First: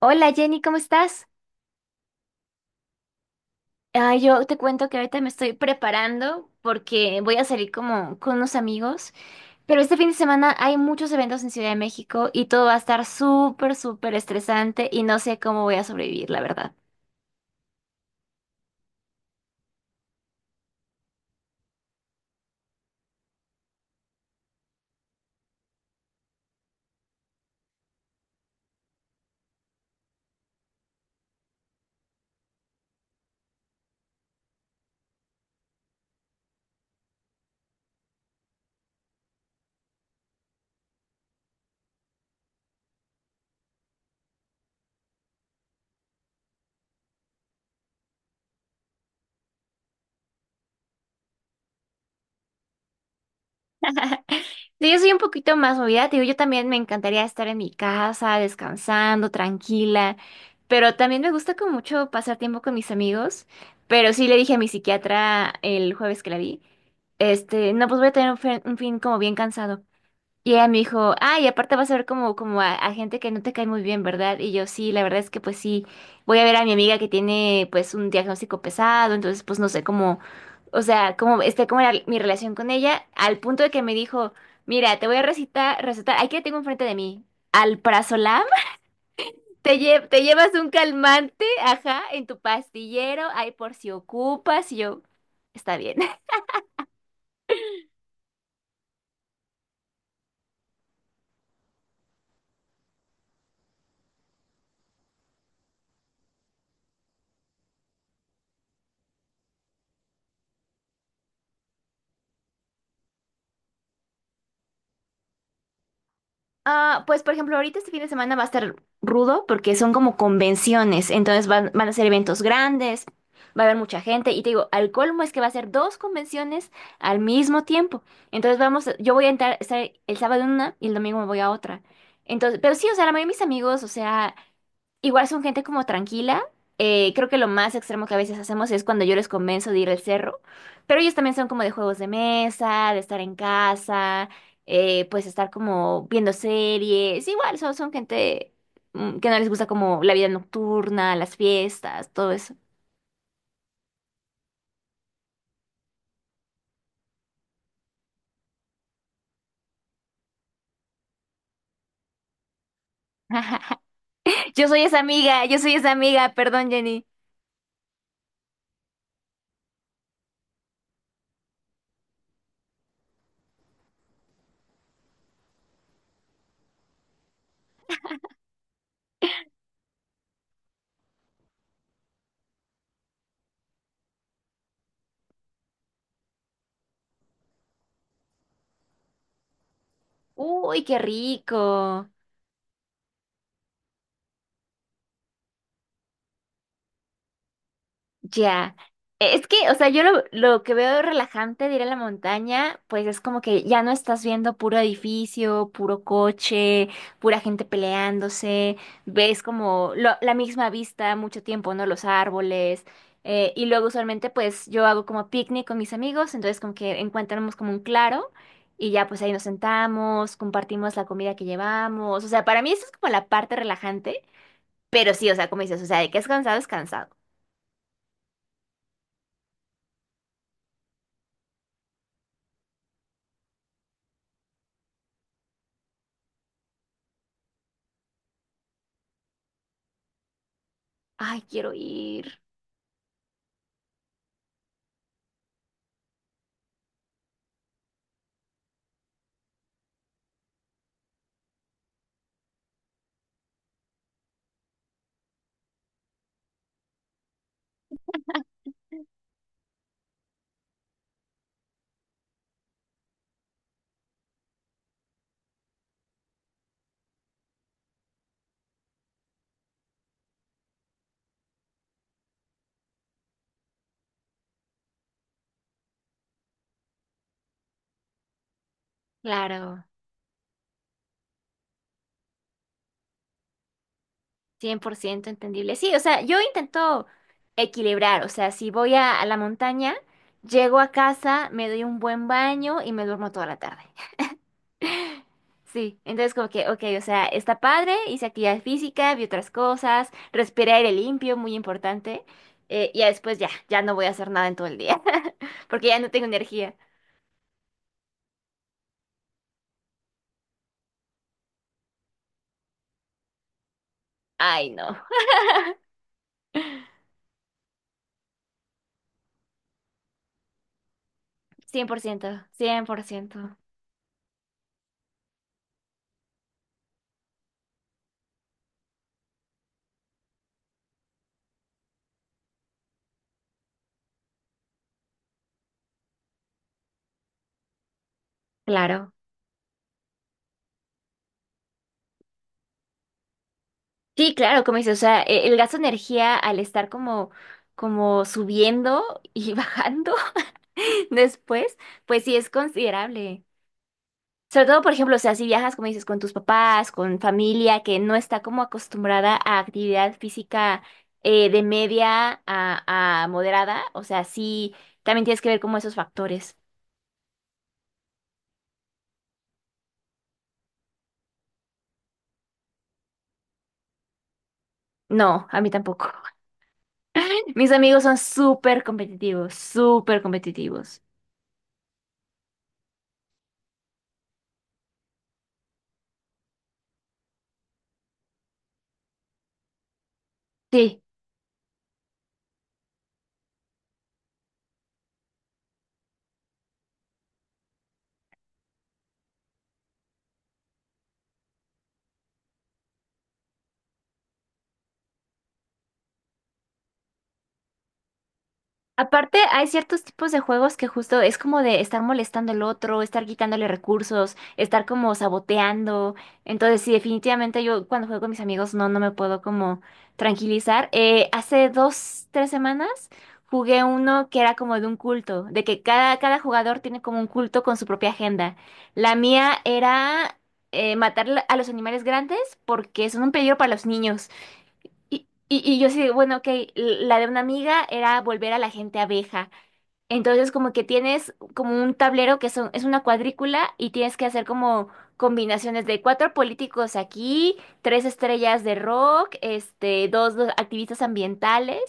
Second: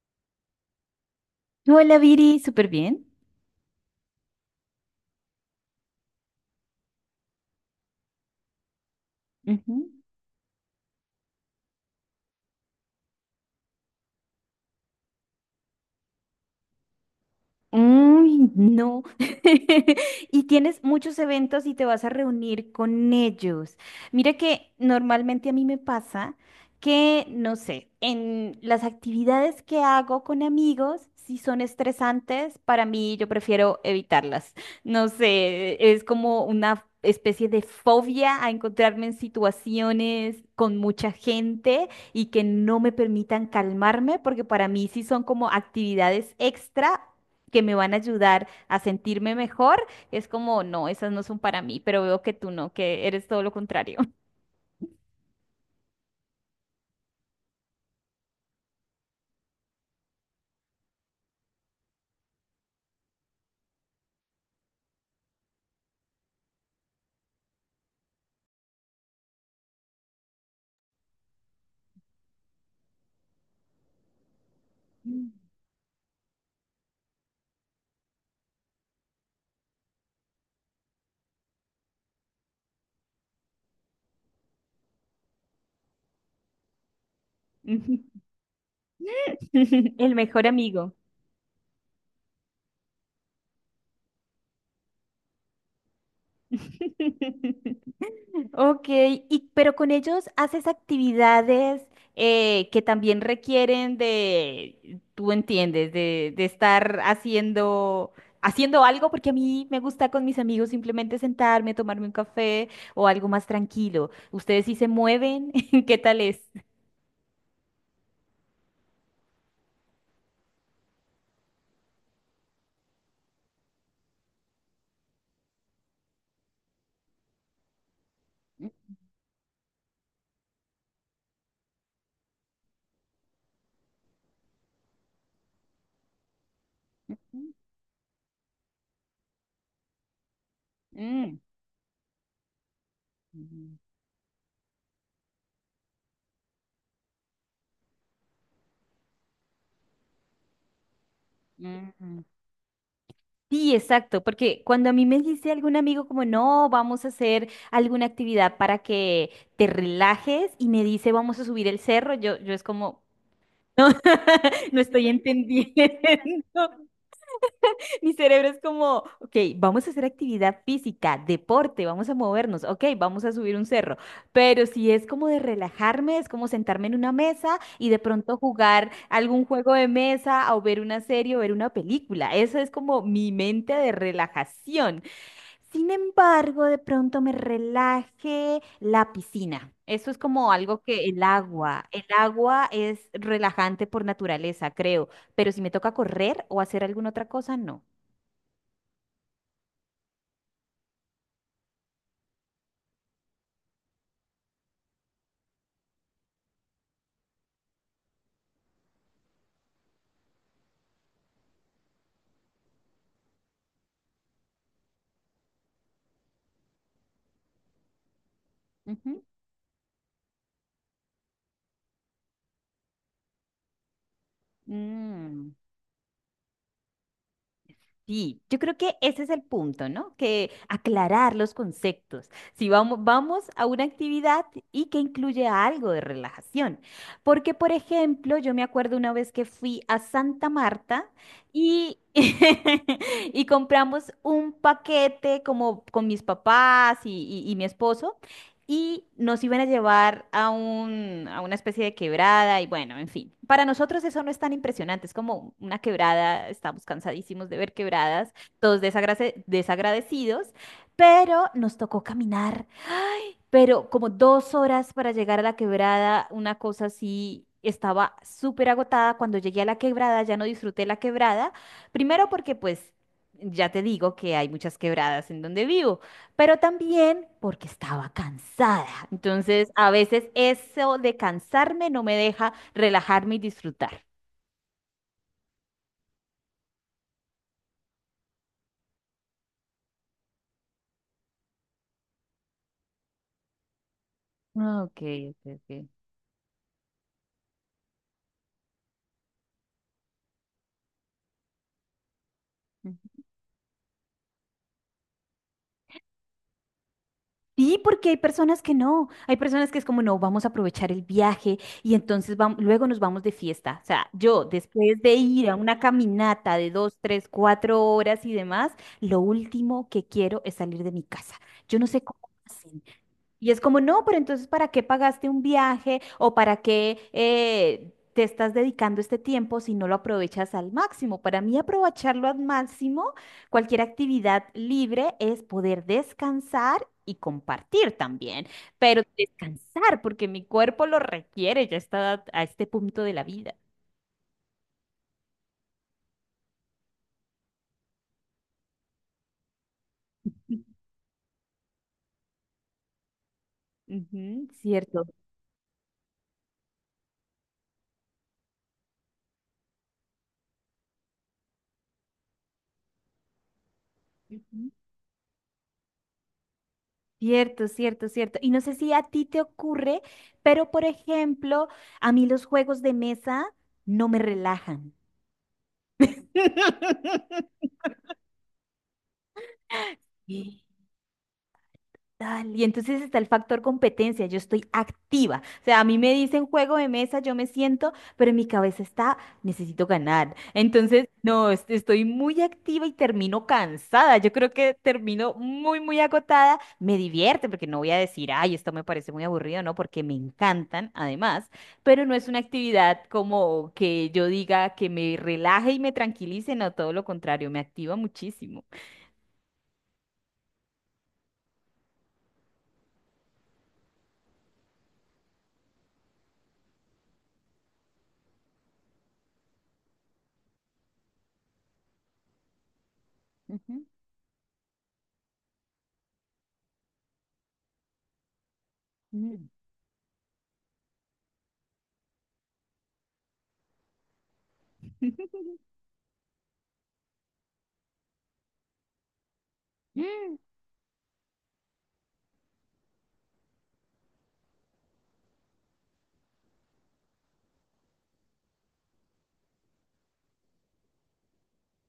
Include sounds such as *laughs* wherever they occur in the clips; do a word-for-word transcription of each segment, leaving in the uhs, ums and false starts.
Hola, Jenny, ¿cómo estás? Hola Viri, súper bien. Ah, yo te cuento que ahorita me estoy preparando porque voy a salir como con unos amigos, pero Ujú. este fin de semana hay muchos eventos en Ciudad de México y todo va a estar súper, súper estresante y no sé cómo voy a sobrevivir, la verdad. Uy, no. *laughs* Y tienes muchos eventos y te vas a reunir con ellos. Mira que normalmente a mí me pasa que, no sé, en las actividades que hago con amigos, si son estresantes, para mí yo prefiero evitarlas. No sé, es como una especie de fobia a encontrarme en situaciones con mucha gente y que no me permitan calmarme, porque para mí sí son como actividades extra que me van a ayudar a sentirme mejor, es como, no, esas no son para mí, pero veo que tú no, que eres todo lo contrario. Sí, yo soy un poquito más movida, te digo, yo también me encantaría estar en mi casa, descansando, tranquila, pero también me gusta como mucho pasar tiempo con mis amigos, pero sí le dije a mi psiquiatra el jueves que la vi. Este, no, pues voy a tener un fin, un fin como bien cansado. Y ella me dijo, ah, y aparte vas a ver como, como a, a gente que no te cae muy bien, ¿verdad? Y yo, sí, la verdad es que pues sí, voy a ver a mi amiga que tiene pues un diagnóstico pesado, entonces pues no sé cómo, o sea, cómo esté como era mi relación con ella, al punto de que me dijo, mira, te voy a recitar, recetar, aquí la tengo enfrente de mí, *laughs* alprazolam. te, lle- El Te mejor llevas un amigo. calmante, ajá, en tu pastillero, ahí por si ocupas, y yo, está bien. *laughs* Ok, y, pero con ellos haces actividades eh, que también requieren de, tú entiendes, de, de estar haciendo, haciendo algo, porque a mí me gusta con mis amigos simplemente sentarme, tomarme un café o algo más tranquilo. ¿Ustedes sí se mueven? *laughs* ¿Qué tal es? Ah, pues por ejemplo, ahorita este fin de semana va a estar rudo porque son como convenciones, entonces van, van a ser eventos grandes, va a haber mucha gente y te digo, al colmo es que va a ser dos convenciones al mismo tiempo. Entonces vamos, a- yo voy a entrar, estar el sábado en una y el domingo me voy a otra. Entonces, pero sí, o sea, la mayoría de mis amigos, o sea, igual son gente como tranquila. Eh, creo que lo más extremo que a veces hacemos es cuando yo les convenzo de ir al cerro, pero ellos también Mm, son como de juegos de mesa, de estar en mm, casa, eh, pues estar como viendo series. Igual son, son gente mm, que no les gusta como la vida nocturna, las mm, fiestas, mm. todo eso. Sí, exacto, porque cuando a mí me dice algún amigo como, no, vamos a hacer alguna actividad para que te relajes y me dice, vamos a subir el cerro, yo, yo es como, Yo *laughs* no soy esa estoy amiga, yo entendiendo. soy esa amiga, perdón, *laughs* Jenny. Mi cerebro es como, ok, vamos a hacer actividad física, deporte, vamos a movernos, ok, vamos a subir un cerro, pero si es como de relajarme, es como sentarme en una mesa y de pronto jugar algún juego de mesa o ver una serie o ver una película, eso es como mi mente de relajación. Sin embargo, de pronto me relaje la piscina. Eso es como algo Uy, qué que el agua, el rico. agua es relajante por naturaleza, creo, pero si me toca correr o hacer alguna otra cosa, no. Ya. E, Es que, o sea, yo lo, lo que veo relajante de ir a la montaña, pues es como que ya no estás viendo puro edificio, puro coche, pura gente peleándose, ves como lo- la misma vista mucho tiempo, ¿no? Los árboles. Eh, y luego usualmente pues yo hago como picnic con mis amigos, entonces como que encontramos como un claro y ya pues Ujú. ahí nos sentamos, compartimos la comida que llevamos. O sea, para mí eso es como la parte relajante, pero sí, o sea, Mm. como dices, o sea, de que es cansado, es cansado. Sí, yo creo que ese es el punto, ¿no? Que aclarar los conceptos. Si vamos, vamos a una actividad y que incluye algo de relajación. Porque, por ejemplo, yo me acuerdo una vez que fui a Santa Marta Ay, quiero y, ir. *laughs* y compramos un paquete como con mis papás y, y- y mi esposo y nos iban a llevar a un, a una especie de quebrada y bueno, en fin. Para nosotros eso no es tan impresionante, es como una quebrada, estamos cansadísimos de ver quebradas, todos desagrade- desagradecidos, pero nos tocó caminar pero como dos horas para llegar a la quebrada, una cosa así, estaba súper agotada. Cuando llegué a la quebrada ya no disfruté la quebrada, primero porque pues ya te digo que hay muchas quebradas en donde vivo, pero también porque estaba cansada. Entonces, Claro, a veces eso de cansarme no me deja relajarme y disfrutar. cien por ciento entendible. Sí, o sea, yo intento equilibrar, o sea, si voy a, a la montaña, llego a casa, me doy un buen baño y me duermo toda la tarde. Ah, ok, *laughs* ok, Sí, entonces como que, ok, o sea, está padre, hice actividad física, vi otras cosas, respiré aire limpio, muy importante, eh, y ya ok. después ya, ya no voy a hacer nada en todo el día, *laughs* porque ya no tengo energía. Sí, porque hay personas que no, hay personas que es como, no, vamos a aprovechar el viaje y entonces vam- luego nos vamos de fiesta. O sea, yo Ay, no, después de ir a una caminata de dos, tres, cuatro horas y demás, lo último que quiero es salir de mi casa. Cien Yo cien no por sé cómo ciento, hacen. cien por Y ciento. es como, no, pero entonces, ¿para qué pagaste un viaje o para qué eh, te estás dedicando este tiempo si no lo aprovechas al máximo? Para mí, aprovecharlo al máximo, cualquier actividad libre es poder descansar y compartir también, pero Claro. descansar porque mi cuerpo lo requiere ya está a este punto de la vida. Sí, claro, como dices, o sea, e- el gasto de energía al estar como, como subiendo y *laughs* bajando *laughs* después, pues sí es considerable. Ujú, Sobre todo, por cierto. ejemplo, o sea, si viajas, como dices, con tus papás, con familia que no está como acostumbrada a actividad física eh, de media a, a moderada, o sea, Ujú. sí, también tienes que ver como esos factores. Cierto, cierto, cierto. Y no sé si a ti te ocurre, pero por ejemplo, a mí los juegos de mesa no me relajan. No, a mí tampoco. *laughs* *laughs* Mis amigos son súper competitivos, súper *laughs* competitivos. Tal, Y entonces está el factor competencia, yo estoy activa. O sea, a mí me dicen juego de mesa, yo me siento, pero en mi cabeza está, necesito ganar. Sí. Entonces, no, est- estoy muy activa y termino cansada. Yo creo que termino muy, muy agotada. Me divierte porque no voy a decir, ay, esto me parece muy aburrido, no, porque me encantan además, pero no es una actividad como que yo diga que me relaje y me tranquilice, no, todo lo contrario, me activa muchísimo. Aparte, hay ciertos tipos de juegos que justo es como de estar molestando al otro, estar quitándole recursos, estar como saboteando. Entonces, sí, definitivamente yo cuando juego con mis amigos no, no me puedo como tranquilizar. Eh, hace dos, tres semanas jugué Ujú. uno que era como de un culto, de que cada, cada jugador tiene como un culto con su propia agenda. La Mm. mía era eh, matar a los animales grandes porque son un peligro para los niños. Y, *laughs* y, y yo sí, bueno, ok, la de una amiga era volver a la gente abeja. Entonces, como que tienes como un tablero que son, es una cuadrícula y tienes que hacer como combinaciones de cuatro políticos aquí, tres estrellas de rock, este, dos, dos activistas ambientales.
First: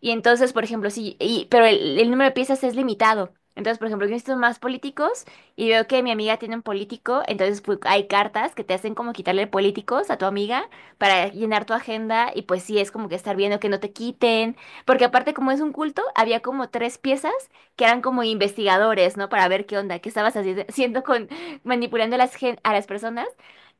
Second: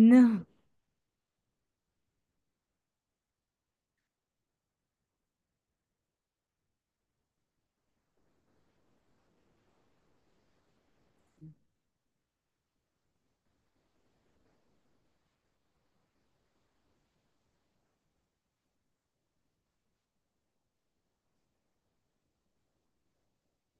Y entonces, por ejemplo, sí, y, pero el, el número de piezas es limitado. Entonces, por ejemplo, yo necesito más políticos y veo que mi amiga tiene un político, entonces pues, hay cartas que te hacen como quitarle políticos a tu amiga para llenar tu agenda y pues sí, es como que estar viendo que no te quiten, porque aparte como es un culto, había como tres piezas que eran como investigadores, ¿no? Para ver qué onda, qué estabas haci- haciendo con, manipulando a las, gen- a las personas.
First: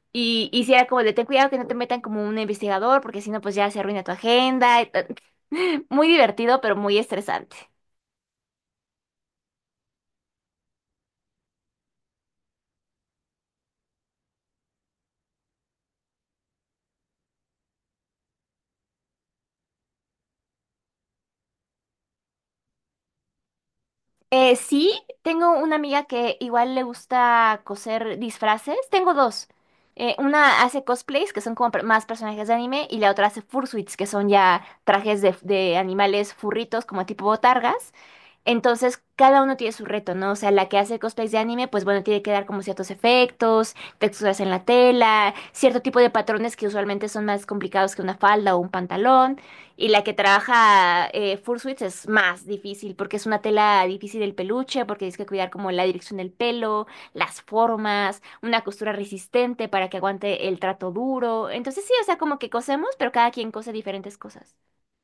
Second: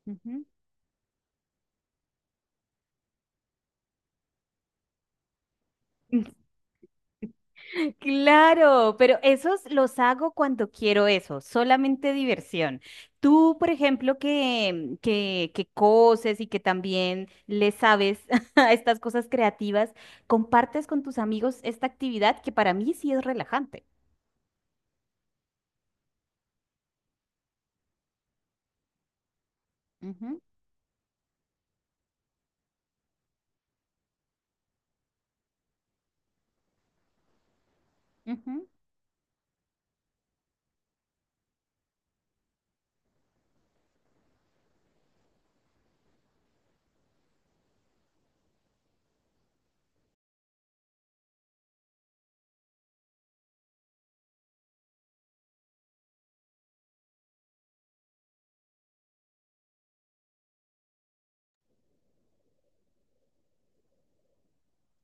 Ujú. Y, y si era como de ten cuidado que no te metan como un investigador, porque si no, pues ya se arruina tu agenda. y ta- *laughs* Muy *laughs* divertido, pero muy estresante. Claro, pero esos los hago cuando quiero eso, solamente diversión. Tú, por ejemplo, que, que, que coses y que también le sabes *laughs* a estas cosas creativas, compartes con tus amigos esta actividad que para mí sí es relajante. Eh, sí, tengo una amiga que igual le gusta coser disfraces. Tengo dos. Eh, Ujú, una hace cosplays, que son como per- más personajes de anime, y la otra hace fursuits, que son ya trajes de, de animales furritos, como tipo botargas. ujú. Entonces, cada uno tiene su reto, ¿no? O sea, la que hace cosplays de anime, pues bueno, tiene que dar como ciertos efectos, texturas en la tela, cierto tipo de patrones que usualmente son más complicados que una falda o un pantalón. Y la que trabaja eh, fursuits es más difícil porque es una tela difícil del peluche, porque tienes que cuidar como la dirección del pelo, las formas, una costura resistente para que aguante el trato duro. Entonces, sí, o sea, como que cosemos, pero cada quien cose diferentes cosas.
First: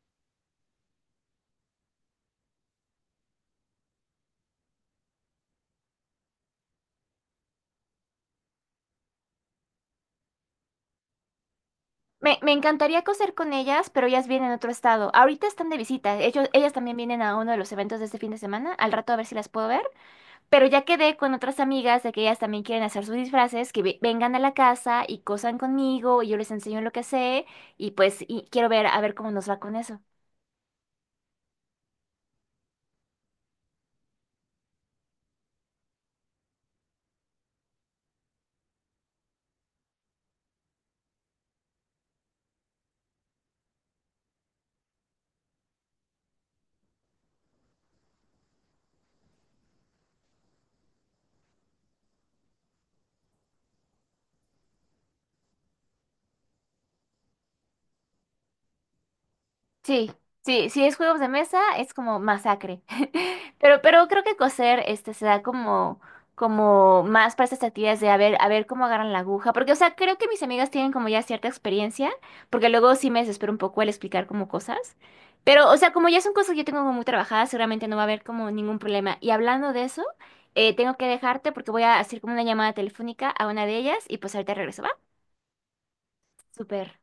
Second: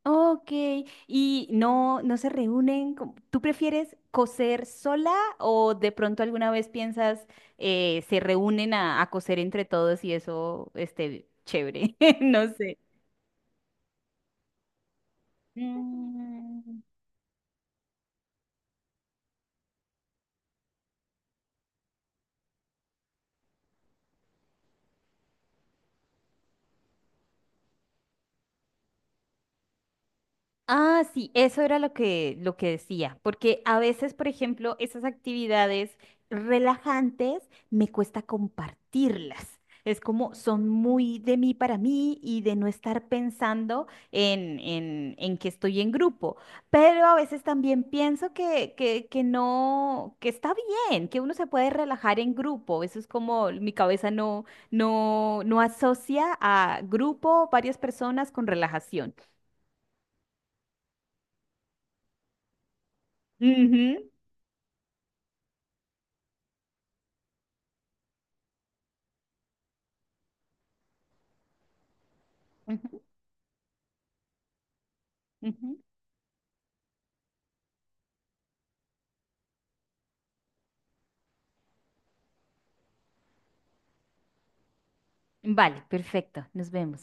Ok, y no, no se reúnen. como- ¿Tú prefieres coser sola o de pronto alguna vez piensas eh, se reúnen a, a coser entre todos y eso esté chévere? *laughs* Me, No me sé. encantaría coser con ellas, pero ellas vienen a otro estado. Ahorita están de visita. Ellos, ellas Mm. también vienen a uno de los eventos de este fin de semana. Al rato a ver si las puedo ver. Pero ya quedé con otras amigas de que ellas también quieren hacer sus disfraces, que ve- vengan a la casa y cosan conmigo y yo les enseño lo que sé. Y pues y quiero ver a ver cómo nos va con eso. Ah, sí, eso era lo que, lo que decía, porque a veces, por ejemplo, esas actividades relajantes me cuesta compartirlas. Es como son muy de mí para mí y de no estar pensando en, en, en que estoy en grupo. Pero a veces también pienso que, que, que no, que está bien, que uno se puede relajar en grupo. Eso es como mi cabeza no, no, no asocia a grupo, varias personas con relajación. Sí, sí, si es juegos de mesa es como masacre. *laughs* Pero, pero creo que coser este se da como, como más para estas actividades de a ver, a ver cómo agarran la aguja. Porque, o sea, creo que mis amigas tienen como ya cierta experiencia, porque luego Ujú, sí me desespero un poco al explicar como cosas. Pero, o ujú. sea, como ya son cosas que yo tengo como muy trabajadas, seguramente no va a haber como ningún problema. Y hablando de eso, eh, tengo que dejarte porque voy a hacer como una llamada telefónica a una de ellas y pues ahorita regreso, ¿va? Vale, perfecto. Nos Súper. vemos.